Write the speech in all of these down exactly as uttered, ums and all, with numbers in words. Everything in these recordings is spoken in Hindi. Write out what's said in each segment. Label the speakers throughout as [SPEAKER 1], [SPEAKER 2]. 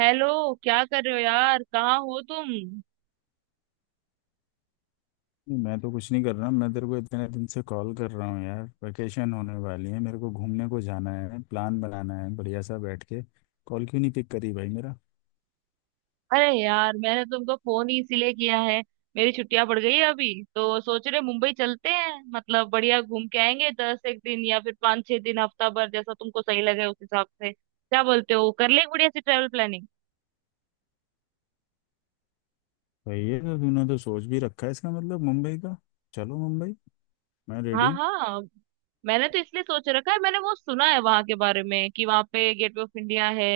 [SPEAKER 1] हेलो। क्या कर रहे हो यार? कहाँ हो तुम?
[SPEAKER 2] नहीं, मैं तो कुछ नहीं कर रहा। मैं तेरे को इतने दिन से कॉल कर रहा हूँ यार। वैकेशन होने वाली है, मेरे को घूमने को जाना है, प्लान बनाना है बढ़िया सा बैठ के। कॉल क्यों नहीं पिक करी भाई मेरा?
[SPEAKER 1] अरे यार, मैंने तुमको फोन ही इसीलिए किया है। मेरी छुट्टियां पड़ गई है अभी। तो सोच रहे मुंबई चलते हैं, मतलब बढ़िया घूम के आएंगे दस एक दिन या फिर पाँच छह दिन, हफ्ता भर, जैसा तुमको सही लगे उस हिसाब से। क्या बोलते हो? कर ले बढ़िया सी ट्रेवल प्लानिंग।
[SPEAKER 2] भाई, ये तो तूने तो सोच भी रखा है, इसका मतलब मुंबई का। चलो मुंबई। मैं रेडी
[SPEAKER 1] हाँ
[SPEAKER 2] हूँ।
[SPEAKER 1] हाँ, मैंने तो इसलिए सोच रखा है। मैंने वो सुना है वहां के बारे में कि वहां पे गेटवे ऑफ इंडिया है।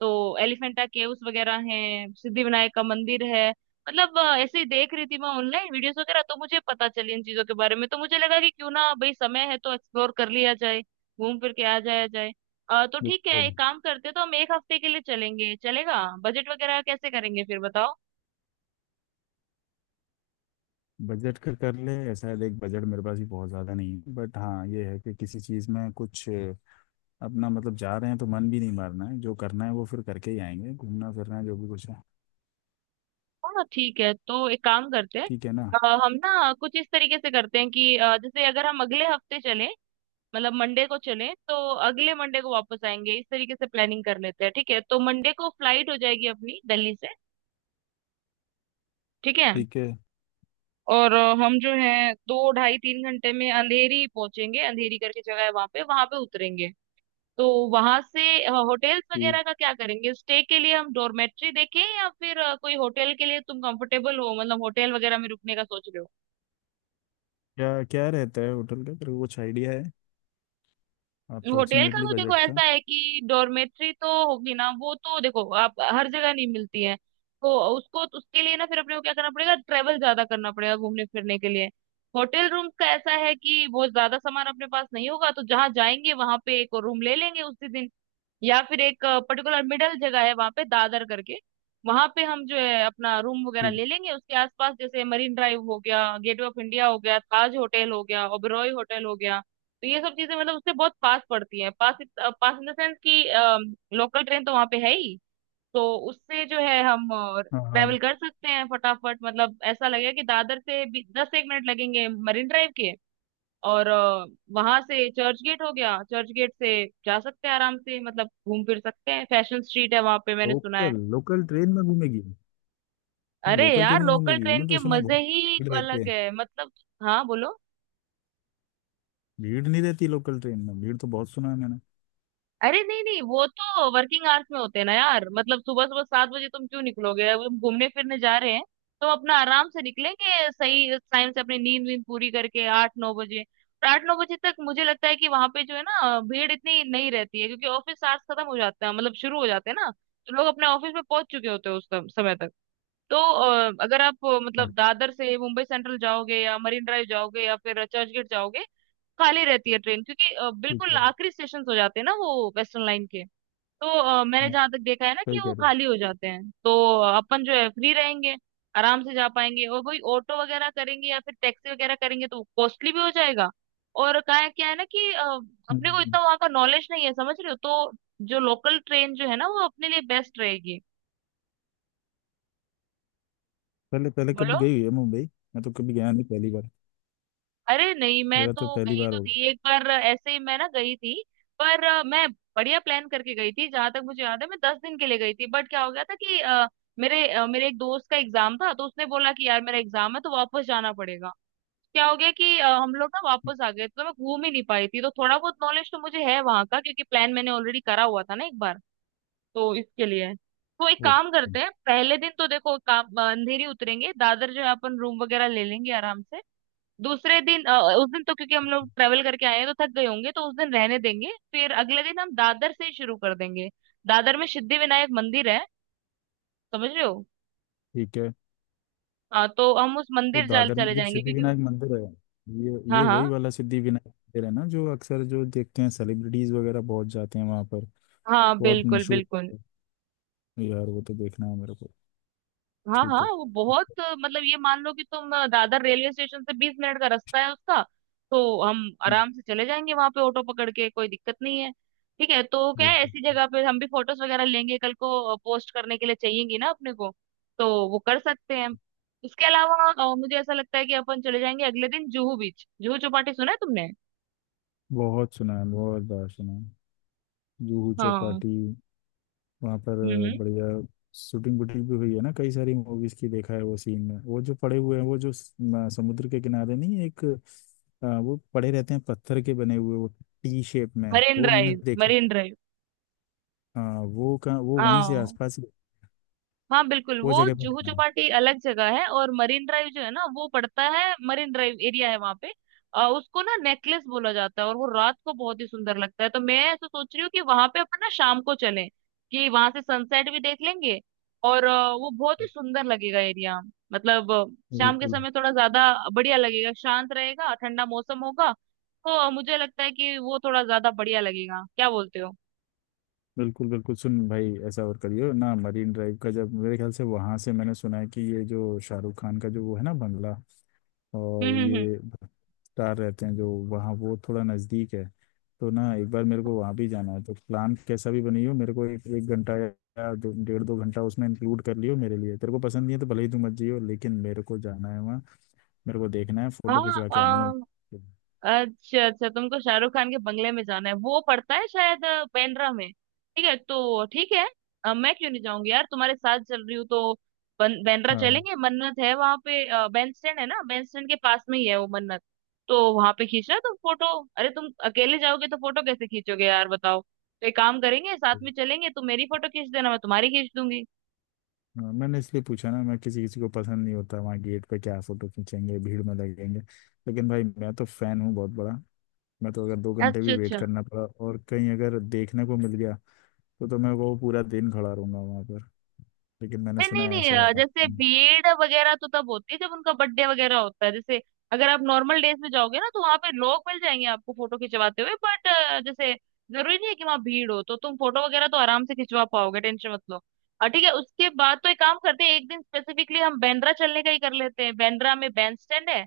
[SPEAKER 1] तो एलिफेंटा केव्स वगैरह हैं, सिद्धिविनायक का मंदिर है। मतलब अ, ऐसे ही देख रही थी मैं ऑनलाइन वीडियोस वगैरह, तो मुझे पता चली इन चीजों के बारे में। तो मुझे लगा कि क्यों ना भाई, समय है तो एक्सप्लोर कर लिया जाए। घूम फिर के आ जाया जाए। अ, तो ठीक है,
[SPEAKER 2] बिल्कुल।
[SPEAKER 1] एक काम करते हैं, तो हम एक हफ्ते के लिए चलेंगे। चलेगा? बजट वगैरह कैसे करेंगे फिर बताओ।
[SPEAKER 2] बजट का कर ले। शायद एक बजट मेरे पास भी बहुत ज़्यादा नहीं है, बट हाँ ये है कि किसी चीज़ में कुछ अपना, मतलब जा रहे हैं तो मन भी नहीं मारना है, जो करना है वो फिर करके ही आएंगे, घूमना फिरना जो भी कुछ है।
[SPEAKER 1] हाँ हाँ, ठीक है, तो एक काम करते हैं।
[SPEAKER 2] ठीक है ना?
[SPEAKER 1] अ, हम ना कुछ इस तरीके से करते हैं कि अ, जैसे अगर हम अगले हफ्ते चलें, मतलब मंडे को चलें तो अगले मंडे को वापस आएंगे। इस तरीके से प्लानिंग कर लेते हैं, ठीक है? तो मंडे को फ्लाइट हो जाएगी अपनी दिल्ली से। ठीक है।
[SPEAKER 2] ठीक
[SPEAKER 1] और अ, हम जो है दो ढाई तीन घंटे में अंधेरी पहुंचेंगे। अंधेरी करके जगह है वहां पे वहां पे उतरेंगे। तो वहां से होटल्स
[SPEAKER 2] है।
[SPEAKER 1] वगैरह का क्या करेंगे? स्टे के लिए हम डॉर्मेट्री देखें या फिर अ, कोई होटल के लिए तुम कंफर्टेबल हो, मतलब होटल वगैरह में रुकने का सोच रहे हो?
[SPEAKER 2] क्या क्या रहता है होटल का, तेरे को कुछ आइडिया है
[SPEAKER 1] होटल का
[SPEAKER 2] अप्रोक्सीमेटली
[SPEAKER 1] तो देखो
[SPEAKER 2] बजट का?
[SPEAKER 1] ऐसा है कि डॉर्मेट्री तो होगी ना, वो तो देखो आप हर जगह नहीं मिलती है। तो उसको तो, उसके लिए ना फिर अपने को क्या करना पड़ेगा, ट्रेवल ज्यादा करना पड़ेगा घूमने फिरने के लिए। होटल रूम का ऐसा है कि बहुत ज्यादा सामान अपने पास नहीं होगा तो जहाँ जाएंगे वहां पे एक और रूम ले लेंगे उसी दिन। या फिर एक पर्टिकुलर मिडल जगह है वहां पे, दादर करके। वहां पे हम जो है अपना रूम वगैरह
[SPEAKER 2] ठीक।
[SPEAKER 1] ले लेंगे, उसके आसपास जैसे मरीन ड्राइव हो गया, गेटवे ऑफ इंडिया हो गया, ताज होटल हो गया, ओबेरॉय होटल हो गया। तो ये सब चीजें मतलब उससे बहुत पास पड़ती हैं, पास पास इन द सेंस कि लोकल ट्रेन तो वहां पे है ही। तो उससे जो है हम
[SPEAKER 2] हाँ
[SPEAKER 1] ट्रेवल
[SPEAKER 2] हाँ।
[SPEAKER 1] कर सकते हैं फटाफट। मतलब ऐसा लगेगा कि दादर से भी दस एक मिनट लगेंगे मरीन ड्राइव के। और वहां से चर्च गेट हो गया, चर्च गेट से जा सकते हैं आराम से, मतलब घूम फिर सकते हैं। फैशन स्ट्रीट है वहां पे, मैंने सुना है।
[SPEAKER 2] लोकल लोकल ट्रेन में घूमेगी मैं,
[SPEAKER 1] अरे
[SPEAKER 2] लोकल ट्रेन
[SPEAKER 1] यार,
[SPEAKER 2] में,
[SPEAKER 1] लोकल
[SPEAKER 2] घूमेगी
[SPEAKER 1] ट्रेन
[SPEAKER 2] मैं
[SPEAKER 1] के
[SPEAKER 2] तो सुना है
[SPEAKER 1] मजे
[SPEAKER 2] बहुत।
[SPEAKER 1] ही
[SPEAKER 2] भीड़ रहती
[SPEAKER 1] अलग
[SPEAKER 2] है?
[SPEAKER 1] है मतलब। हाँ बोलो।
[SPEAKER 2] भीड़ नहीं रहती लोकल ट्रेन में? भीड़ तो बहुत सुना है मैंने।
[SPEAKER 1] अरे नहीं नहीं, वो तो वर्किंग आवर्स में होते हैं ना यार। मतलब सुबह सुबह सात बजे तुम क्यों निकलोगे? अब हम घूमने फिरने जा रहे हैं। तो अपना आराम से निकलेंगे सही टाइम से, अपनी नींद वींद पूरी करके, आठ नौ बजे। और आठ नौ बजे तक मुझे लगता है कि वहां पे जो है ना, भीड़ इतनी नहीं रहती है, क्योंकि ऑफिस आवर्स खत्म हो जाते हैं, मतलब शुरू हो जाते हैं ना। तो लोग अपने ऑफिस में पहुंच चुके होते हैं उस सम- समय तक। तो अ, अगर आप अ, मतलब
[SPEAKER 2] और
[SPEAKER 1] दादर से मुंबई सेंट्रल जाओगे या मरीन ड्राइव जाओगे या फिर चर्चगेट जाओगे, खाली रहती है ट्रेन, क्योंकि अ,
[SPEAKER 2] ठीक
[SPEAKER 1] बिल्कुल
[SPEAKER 2] है।
[SPEAKER 1] आखिरी स्टेशन हो जाते हैं ना वो वेस्टर्न लाइन के। तो अ, मैंने
[SPEAKER 2] हाँ,
[SPEAKER 1] जहां तक देखा है ना,
[SPEAKER 2] सही
[SPEAKER 1] कि
[SPEAKER 2] कह
[SPEAKER 1] वो
[SPEAKER 2] रहे हो।
[SPEAKER 1] खाली हो जाते हैं। तो अ, अपन जो है फ्री रहेंगे, आराम से जा पाएंगे, और वही ऑटो वगैरह करेंगे या फिर टैक्सी वगैरह करेंगे तो कॉस्टली भी हो जाएगा। और का है, क्या है ना कि अ, अपने को
[SPEAKER 2] हम्म।
[SPEAKER 1] इतना वहां का नॉलेज नहीं है, समझ रहे हो? तो जो लोकल ट्रेन जो है ना, वो अपने लिए बेस्ट रहेगी।
[SPEAKER 2] पहले पहले
[SPEAKER 1] बोलो।
[SPEAKER 2] कभी गई हुई है मुंबई? मैं तो कभी गया नहीं, पहली बार।
[SPEAKER 1] अरे नहीं, मैं
[SPEAKER 2] मेरा तो
[SPEAKER 1] तो
[SPEAKER 2] पहली
[SPEAKER 1] गई
[SPEAKER 2] बार
[SPEAKER 1] तो
[SPEAKER 2] होगा।
[SPEAKER 1] थी एक बार, ऐसे ही मैं ना गई थी। पर अ, मैं बढ़िया प्लान करके गई थी। जहां तक मुझे याद है, मैं दस दिन के लिए गई थी। बट क्या हो गया था कि अ, मेरे अ, मेरे एक दोस्त का एग्जाम था, तो उसने बोला कि यार मेरा एग्जाम है तो वापस जाना पड़ेगा। क्या हो गया कि अ, हम लोग ना वापस आ गए, तो मैं घूम ही नहीं पाई थी। तो थोड़ा बहुत नॉलेज तो मुझे है वहां का, क्योंकि प्लान मैंने ऑलरेडी करा हुआ था ना, एक बार। तो इसके लिए, तो एक काम
[SPEAKER 2] ओके
[SPEAKER 1] करते हैं, पहले दिन तो देखो काम अ, अंधेरी उतरेंगे, दादर जो है अपन रूम वगैरह ले लेंगे आराम से। दूसरे दिन, अ, उस दिन तो क्योंकि हम लोग ट्रेवल करके आए हैं तो थक गए होंगे, तो उस दिन रहने देंगे। फिर अगले दिन हम दादर से ही शुरू कर देंगे। दादर में सिद्धि विनायक मंदिर है, समझ रहे हो?
[SPEAKER 2] ठीक है।
[SPEAKER 1] हाँ, तो हम उस
[SPEAKER 2] तो
[SPEAKER 1] मंदिर जाल
[SPEAKER 2] दादर में
[SPEAKER 1] चले
[SPEAKER 2] जो
[SPEAKER 1] जाएंगे, क्योंकि
[SPEAKER 2] सिद्धिविनायक मंदिर है, ये
[SPEAKER 1] हाँ
[SPEAKER 2] ये वही
[SPEAKER 1] हाँ,
[SPEAKER 2] वाला सिद्धिविनायक मंदिर है ना जो अक्सर जो देखते हैं सेलिब्रिटीज वगैरह बहुत जाते हैं वहाँ पर?
[SPEAKER 1] हाँ
[SPEAKER 2] बहुत
[SPEAKER 1] बिल्कुल
[SPEAKER 2] मशहूर
[SPEAKER 1] बिल्कुल।
[SPEAKER 2] है। यार वो तो देखना है मेरे को।
[SPEAKER 1] हाँ
[SPEAKER 2] ठीक
[SPEAKER 1] हाँ,
[SPEAKER 2] है।
[SPEAKER 1] वो बहुत अ, मतलब ये मान लो कि तुम अ, दादर रेलवे स्टेशन से बीस मिनट का रास्ता है उसका। तो हम
[SPEAKER 2] हम्म।
[SPEAKER 1] आराम से चले जाएंगे वहां पे ऑटो पकड़ के, कोई दिक्कत नहीं है। ठीक है, तो क्या है,
[SPEAKER 2] बिल्कुल।
[SPEAKER 1] ऐसी जगह पे हम भी फोटोज वगैरह लेंगे, कल को पोस्ट करने के लिए चाहिएगी ना अपने को। तो वो कर सकते हैं। इसके अलावा अ, मुझे ऐसा लगता है कि अपन चले जाएंगे अगले दिन जुहू बीच। जुहू चौपाटी सुना है तुमने?
[SPEAKER 2] बहुत सुना है, बहुत बार सुना है। जूहू
[SPEAKER 1] हाँ।
[SPEAKER 2] चौपाटी वहाँ पर।
[SPEAKER 1] हम्म, हम्म।
[SPEAKER 2] बढ़िया। शूटिंग वूटिंग भी हुई है ना कई सारी मूवीज की, देखा है वो सीन में, वो जो पड़े हुए हैं, वो जो स- म- समुद्र के किनारे, नहीं एक आ, वो पड़े रहते हैं पत्थर के बने हुए, वो टी शेप में।
[SPEAKER 1] मरीन
[SPEAKER 2] वो मैंने
[SPEAKER 1] ड्राइव,
[SPEAKER 2] देखी।
[SPEAKER 1] Marine drive.
[SPEAKER 2] हाँ, वो का वो वहीं से
[SPEAKER 1] हाँ
[SPEAKER 2] आसपास।
[SPEAKER 1] हाँ बिल्कुल,
[SPEAKER 2] वो
[SPEAKER 1] वो
[SPEAKER 2] जगह पे
[SPEAKER 1] जुहू
[SPEAKER 2] रहना है।
[SPEAKER 1] चौपाटी अलग जगह है, और मरीन ड्राइव जो है ना वो पड़ता है, मरीन ड्राइव एरिया है वहां पे। अ, उसको ना नेकलेस बोला जाता है, और वो रात को बहुत ही सुंदर लगता है। तो मैं ऐसा सोच रही हूँ कि वहां पे अपन ना शाम को चलें, कि वहां से सनसेट भी देख लेंगे। और अ, वो बहुत ही सुंदर लगेगा एरिया। मतलब अ, शाम के
[SPEAKER 2] बिल्कुल।
[SPEAKER 1] समय थोड़ा ज्यादा बढ़िया लगेगा, शांत रहेगा, ठंडा मौसम होगा। तो मुझे लगता है कि वो थोड़ा ज्यादा बढ़िया लगेगा। क्या बोलते हो?
[SPEAKER 2] बिल्कुल बिल्कुल सुन भाई, ऐसा और करियो ना, मरीन ड्राइव का जब मेरे ख्याल से, वहां से मैंने सुना है कि ये जो शाहरुख खान का जो वो है ना बंगला, और
[SPEAKER 1] हम्म, हम्म, हम्म।
[SPEAKER 2] ये भट्टार रहते हैं जो वहाँ, वो थोड़ा नजदीक है। तो ना एक बार मेरे को वहां भी जाना है, तो प्लान कैसा भी बनी हो मेरे को एक एक घंटा या दो डेढ़ दो घंटा उसमें इंक्लूड कर लियो मेरे लिए। तेरे को पसंद नहीं है तो भले ही तू मत जियो, लेकिन मेरे को जाना है वहाँ। मेरे को देखना है, फोटो खिंचवा के आनी है।
[SPEAKER 1] हाँ। अच्छा अच्छा, तुमको शाहरुख खान के बंगले में जाना है। वो पड़ता है शायद अ, बांद्रा में। ठीक है, तो ठीक है। अ, मैं क्यों नहीं जाऊंगी यार, तुम्हारे साथ चल रही हूँ तो। बन- बांद्रा
[SPEAKER 2] हाँ
[SPEAKER 1] चलेंगे, मन्नत है वहां पे। अ, बैंड स्टैंड है ना, बैंड स्टैंड के पास में ही है वो मन्नत। तो वहां पे खींचना तुम फोटो। अरे तुम अकेले जाओगे तो फोटो कैसे खींचोगे यार, बताओ। तो एक काम करेंगे, साथ में चलेंगे, तुम मेरी फोटो खींच देना, मैं तुम्हारी खींच दूंगी।
[SPEAKER 2] हाँ, मैंने इसलिए पूछा ना। मैं किसी किसी को पसंद नहीं होता वहाँ, गेट पे क्या फोटो खींचेंगे भीड़ में लगेंगे। लेकिन भाई मैं तो फैन हूँ बहुत बड़ा। मैं तो अगर दो घंटे
[SPEAKER 1] अच्छा
[SPEAKER 2] भी वेट
[SPEAKER 1] अच्छा।
[SPEAKER 2] करना पड़ा और कहीं अगर देखने को मिल गया, तो तो मैं वो पूरा दिन खड़ा रहूंगा वहाँ पर। लेकिन मैंने
[SPEAKER 1] नहीं
[SPEAKER 2] सुना
[SPEAKER 1] नहीं
[SPEAKER 2] है
[SPEAKER 1] नहीं,
[SPEAKER 2] ऐसा।
[SPEAKER 1] अ, जैसे
[SPEAKER 2] हम्म।
[SPEAKER 1] भीड़ वगैरह तो तब होती है जब उनका बर्थडे वगैरह होता है। जैसे अगर आप नॉर्मल डेज में जाओगे ना, तो वहां पे लोग मिल जाएंगे आपको फोटो खिंचवाते हुए। बट जैसे, जरूरी नहीं है कि वहां भीड़ हो। तो तुम फोटो वगैरह तो आराम से खिंचवा पाओगे, टेंशन मत लो। अ, ठीक है, उसके बाद तो एक काम करते हैं, एक दिन स्पेसिफिकली हम बांद्रा चलने का ही कर लेते हैं। बांद्रा में बैंड स्टैंड है,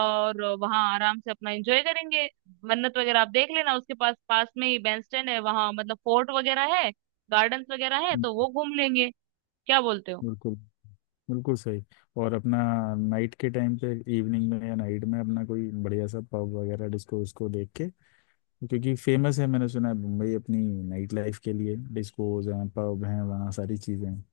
[SPEAKER 1] और वहां आराम से अपना एंजॉय करेंगे। मन्नत वगैरह आप देख लेना, उसके पास पास में ही बैंड स्टैंड है वहां, मतलब फोर्ट वगैरह है, गार्डन्स वगैरह है, तो वो घूम लेंगे। क्या बोलते हो?
[SPEAKER 2] बिल्कुल बिल्कुल सही। और अपना नाइट के टाइम पे, इवनिंग में या नाइट में, अपना कोई बढ़िया सा पब वगैरह डिस्को उसको देख के, क्योंकि फेमस है, मैंने सुना है मुंबई अपनी नाइट लाइफ के लिए, डिस्कोज हैं, पब हैं, वहाँ सारी चीज़ें हैं।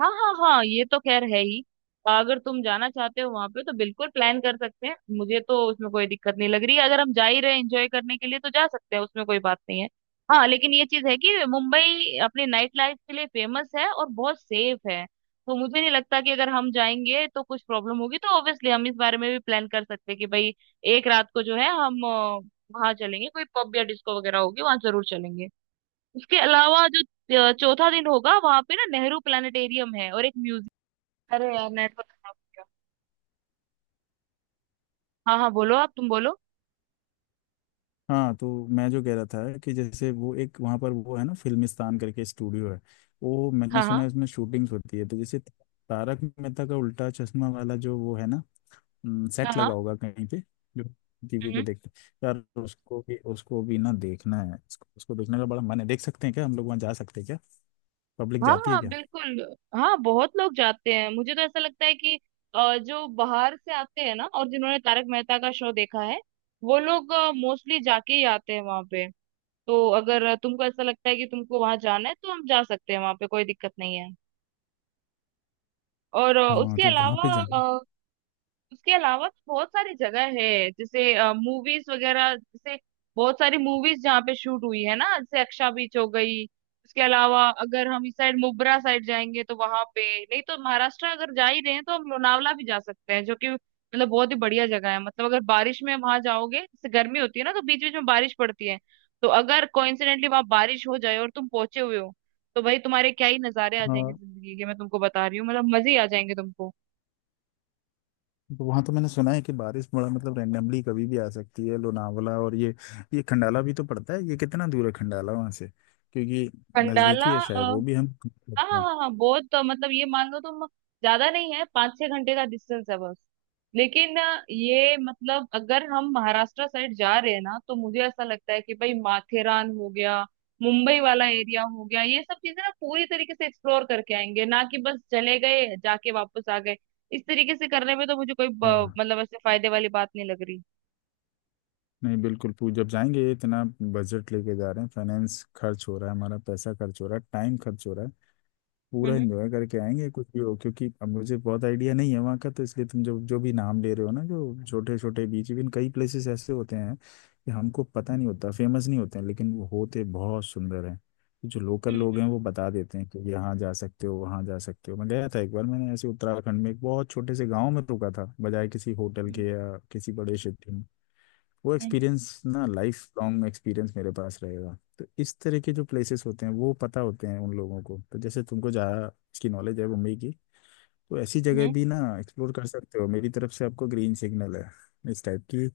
[SPEAKER 1] हाँ हाँ हाँ, ये तो खैर है ही। अगर तुम जाना चाहते हो वहां पे तो बिल्कुल प्लान कर सकते हैं। मुझे तो उसमें कोई दिक्कत नहीं लग रही। अगर हम जा ही रहे एंजॉय करने के लिए तो जा सकते हैं, उसमें कोई बात नहीं है। हाँ लेकिन ये चीज है कि मुंबई अपनी नाइट लाइफ के लिए फेमस है और बहुत सेफ है। तो मुझे नहीं लगता कि अगर हम जाएंगे तो कुछ प्रॉब्लम होगी। तो ऑब्वियसली हम इस बारे में भी प्लान कर सकते हैं कि भाई, एक रात को जो है हम अ, वहाँ चलेंगे। कोई पब या डिस्को वगैरह होगी, वहां जरूर चलेंगे। उसके अलावा जो अ, चौथा दिन होगा, वहां पे ना नेहरू प्लानिटेरियम है और एक म्यूजियम। अरे यार, नेटवर्क खराब हो गया। हाँ हाँ, बोलो आप, तुम बोलो।
[SPEAKER 2] हाँ, तो मैं जो कह रहा था कि जैसे वो एक वहाँ पर वो है ना, फिल्मिस्तान करके स्टूडियो है, वो मैंने
[SPEAKER 1] हाँ
[SPEAKER 2] सुना
[SPEAKER 1] हाँ
[SPEAKER 2] है उसमें शूटिंग्स होती है, तो जैसे तारक मेहता का उल्टा चश्मा वाला जो वो है ना,
[SPEAKER 1] हाँ
[SPEAKER 2] सेट लगा
[SPEAKER 1] हाँ।
[SPEAKER 2] होगा कहीं पे, जो टीवी पे
[SPEAKER 1] हम्म।
[SPEAKER 2] देखते हैं यार। उसको भी, उसको भी ना देखना है। उसको, उसको देखने का बड़ा मन है। देख सकते हैं क्या, हम लोग वहाँ जा सकते हैं क्या? पब्लिक
[SPEAKER 1] हाँ
[SPEAKER 2] जाती है
[SPEAKER 1] हाँ
[SPEAKER 2] क्या?
[SPEAKER 1] बिल्कुल। हाँ बहुत लोग जाते हैं। मुझे तो ऐसा लगता है कि अ, जो बाहर से आते हैं ना और जिन्होंने तारक मेहता का शो देखा है, वो लोग मोस्टली जाके ही आते हैं वहां पे। तो अगर तुमको ऐसा लगता है कि तुमको वहां जाना है, तो हम जा सकते हैं वहां पे, कोई दिक्कत नहीं है। और अ,
[SPEAKER 2] हाँ,
[SPEAKER 1] उसके
[SPEAKER 2] तो वहाँ पे
[SPEAKER 1] अलावा
[SPEAKER 2] जाना।
[SPEAKER 1] उसके अलावा तो बहुत सारी जगह है, जैसे मूवीज वगैरह, जैसे बहुत सारी मूवीज जहाँ पे शूट हुई है ना, जैसे अक्षा बीच हो गई। उसके अलावा अगर हम इस साइड मुब्रा साइड जाएंगे तो वहां पे, नहीं तो महाराष्ट्र अगर जा ही रहे हैं तो हम लोनावला भी जा सकते हैं, जो कि मतलब बहुत ही बढ़िया जगह है। मतलब अगर बारिश में वहां जाओगे, जैसे गर्मी होती है ना तो बीच बीच में बारिश पड़ती है। तो अगर कोइंसिडेंटली वहां बारिश हो जाए और तुम पहुंचे हुए हो, तो भाई तुम्हारे क्या ही नजारे आ जाएंगे
[SPEAKER 2] हाँ,
[SPEAKER 1] जिंदगी के, मैं तुमको बता रही हूँ, मतलब मजे ही आ जाएंगे तुमको।
[SPEAKER 2] तो वहां तो मैंने सुना है कि बारिश बड़ा मतलब रैंडमली कभी भी आ सकती है लोनावला। और ये ये खंडाला भी तो पड़ता है, ये कितना दूर है खंडाला वहां से? क्योंकि
[SPEAKER 1] खंडाला।
[SPEAKER 2] नजदीकी है शायद,
[SPEAKER 1] हाँ
[SPEAKER 2] वो भी हम
[SPEAKER 1] हाँ
[SPEAKER 2] सकते हैं।
[SPEAKER 1] हाँ हाँ, बहुत, तो मतलब ये मान लो तुम, ज्यादा नहीं है, पाँच छह घंटे का डिस्टेंस है बस। लेकिन अ, ये मतलब अगर हम महाराष्ट्र साइड जा रहे हैं ना, तो मुझे ऐसा लगता है कि भाई, माथेरान हो गया, मुंबई वाला एरिया हो गया, ये सब चीजें ना पूरी तरीके से एक्सप्लोर करके आएंगे, ना कि बस चले गए जाके वापस आ गए। इस तरीके से करने में तो मुझे कोई ब-
[SPEAKER 2] हाँ।
[SPEAKER 1] मतलब ऐसे फायदे वाली बात नहीं लग रही।
[SPEAKER 2] नहीं, बिल्कुल पू जब जाएंगे इतना बजट लेके जा रहे हैं, फाइनेंस खर्च हो रहा है, हमारा पैसा खर्च हो रहा है, टाइम खर्च हो रहा है, पूरा
[SPEAKER 1] हम्म,
[SPEAKER 2] एंजॉय करके आएंगे कुछ भी हो। क्योंकि अब मुझे बहुत आइडिया नहीं है वहाँ का, तो इसलिए तुम जो जो भी नाम ले रहे हो ना, जो छोटे छोटे बीच, इवन कई प्लेसेस ऐसे होते हैं कि हमको पता नहीं होता, फेमस नहीं होते हैं लेकिन वो होते बहुत सुंदर हैं। तो जो लोकल लोग
[SPEAKER 1] हम्म,
[SPEAKER 2] हैं वो बता देते हैं कि यहाँ जा सकते हो, वहाँ जा सकते हो। मैं गया था एक बार, मैंने ऐसे उत्तराखंड में एक बहुत छोटे से गाँव में रुका था, बजाय किसी होटल
[SPEAKER 1] हम्म,
[SPEAKER 2] के या किसी बड़े सिटी में। वो
[SPEAKER 1] हम्म,
[SPEAKER 2] एक्सपीरियंस ना लाइफ लॉन्ग एक्सपीरियंस मेरे पास रहेगा। तो इस तरह के जो प्लेसेस होते हैं वो पता होते हैं उन लोगों को, तो जैसे तुमको जहाँ इसकी नॉलेज है मुंबई की, तो ऐसी
[SPEAKER 1] हम्म,
[SPEAKER 2] जगह
[SPEAKER 1] हम्म।
[SPEAKER 2] भी ना एक्सप्लोर कर सकते हो। मेरी तरफ से आपको ग्रीन सिग्नल है, इस टाइप की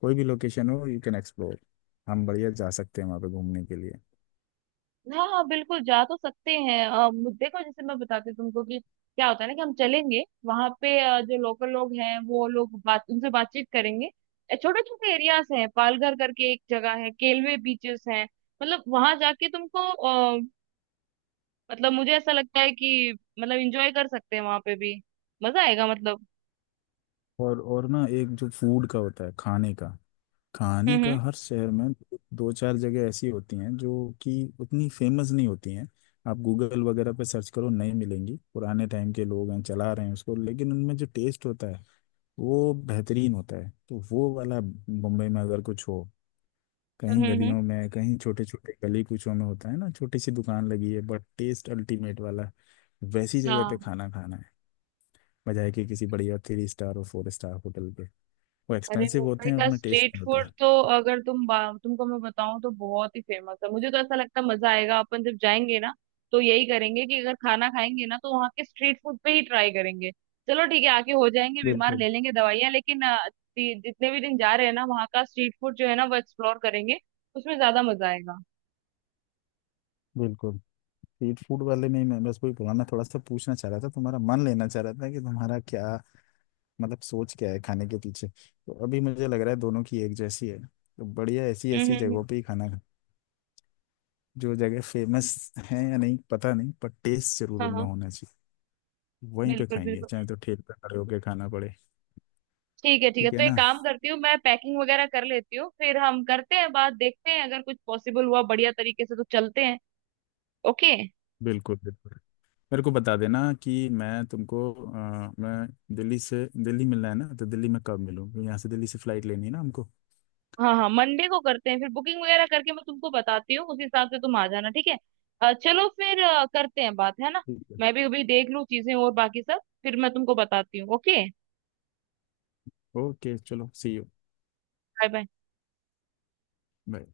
[SPEAKER 2] कोई भी लोकेशन हो, यू कैन एक्सप्लोर। हम बढ़िया जा सकते हैं वहाँ पे घूमने के लिए।
[SPEAKER 1] हाँ हाँ बिल्कुल, जा तो सकते हैं। अ, मु- देखो जैसे मैं बताती हूँ तुमको कि क्या होता है ना, कि हम चलेंगे वहां पे, अ, जो लोकल लोग हैं वो लोग बात उनसे बातचीत करेंगे। छोटे छोटे एरियाज हैं, पालघर करके एक जगह है, केलवे बीचेस हैं। मतलब वहां जाके तुमको अ, मतलब मुझे ऐसा लगता है कि मतलब इंजॉय कर सकते हैं वहां पे भी। मजा आएगा मतलब।
[SPEAKER 2] और और ना, एक जो फूड का होता है, खाने का, कहानी
[SPEAKER 1] हम्म,
[SPEAKER 2] का,
[SPEAKER 1] हम्म,
[SPEAKER 2] हर शहर में दो चार जगह ऐसी होती हैं जो कि उतनी फेमस नहीं होती हैं। आप गूगल वगैरह पे सर्च करो नहीं मिलेंगी, पुराने टाइम के लोग हैं चला रहे हैं उसको, लेकिन उनमें जो टेस्ट होता है वो बेहतरीन होता है। तो वो वाला मुंबई में अगर कुछ हो
[SPEAKER 1] हम्म,
[SPEAKER 2] कहीं
[SPEAKER 1] हम्म।
[SPEAKER 2] गलियों में, कहीं छोटे छोटे गली कूचों में होता है ना, छोटी सी दुकान लगी है बट टेस्ट अल्टीमेट वाला। वैसी जगह पे
[SPEAKER 1] हाँ।
[SPEAKER 2] खाना खाना है, बजाय कि किसी बढ़िया थ्री स्टार और फोर स्टार होटल पे। वो
[SPEAKER 1] अरे,
[SPEAKER 2] एक्सपेंसिव होते
[SPEAKER 1] मुंबई
[SPEAKER 2] हैं,
[SPEAKER 1] का
[SPEAKER 2] उसमें टेस्ट
[SPEAKER 1] स्ट्रीट
[SPEAKER 2] नहीं
[SPEAKER 1] फूड
[SPEAKER 2] होता।
[SPEAKER 1] तो, अगर तुम बा- तुमको मैं बताऊं तो बहुत ही फेमस है। मुझे तो ऐसा लगता है मजा आएगा अपन जब जाएंगे ना। तो यही करेंगे कि अगर खाना खाएंगे ना, तो वहाँ के स्ट्रीट फूड पे ही ट्राई करेंगे। चलो ठीक है, आके हो जाएंगे बीमार,
[SPEAKER 2] बिल्कुल
[SPEAKER 1] ले लेंगे दवाइयाँ, लेकिन अ, जि- जितने भी दिन जा रहे हैं ना, वहाँ का स्ट्रीट फूड जो है ना, वो एक्सप्लोर करेंगे। उसमें ज्यादा मजा आएगा।
[SPEAKER 2] बिल्कुल। स्ट्रीट फूड वाले में ही, मैं बस वही पुराना थोड़ा सा पूछना चाह रहा था, तुम्हारा मन लेना चाह रहा था कि तुम्हारा क्या मतलब सोच क्या है खाने के पीछे। तो अभी मुझे लग रहा है दोनों की एक जैसी है, तो बढ़िया ऐसी
[SPEAKER 1] हम्म,
[SPEAKER 2] ऐसी
[SPEAKER 1] हम्म, हम्म।
[SPEAKER 2] जगहों पे ही खाना खा- जो जगह फेमस है या नहीं पता नहीं, पर टेस्ट जरूर
[SPEAKER 1] हाँ
[SPEAKER 2] उनमें
[SPEAKER 1] हाँ
[SPEAKER 2] होना चाहिए। वहीं पे
[SPEAKER 1] बिल्कुल
[SPEAKER 2] खाएंगे,
[SPEAKER 1] बिल्कुल।
[SPEAKER 2] चाहे तो ठेल पे खड़े होके खाना पड़े।
[SPEAKER 1] ठीक है ठीक है,
[SPEAKER 2] ठीक है
[SPEAKER 1] तो एक
[SPEAKER 2] ना?
[SPEAKER 1] काम करती हूँ, मैं पैकिंग वगैरह कर लेती हूँ, फिर हम करते हैं बात। देखते हैं अगर कुछ पॉसिबल हुआ बढ़िया तरीके से तो चलते हैं। ओके।
[SPEAKER 2] बिल्कुल बिल्कुल। मेरे को बता देना कि मैं तुमको, अ, मैं दिल्ली से, दिल्ली मिलना है ना, तो दिल्ली में कब मिलूँ? यहाँ से, दिल्ली से फ्लाइट लेनी है ना हमको।
[SPEAKER 1] हाँ हाँ, मंडे को करते हैं फिर बुकिंग वगैरह करके, मैं तुमको बताती हूँ उस हिसाब से तुम आ जाना, ठीक है? अ, चलो फिर, अ, करते हैं बात, है ना?
[SPEAKER 2] ठीक है।
[SPEAKER 1] मैं भी अभी देख लूँ चीजें और बाकी सब, फिर मैं तुमको बताती हूँ, ओके।
[SPEAKER 2] ओके चलो, see you.
[SPEAKER 1] Bye bye.
[SPEAKER 2] Bye.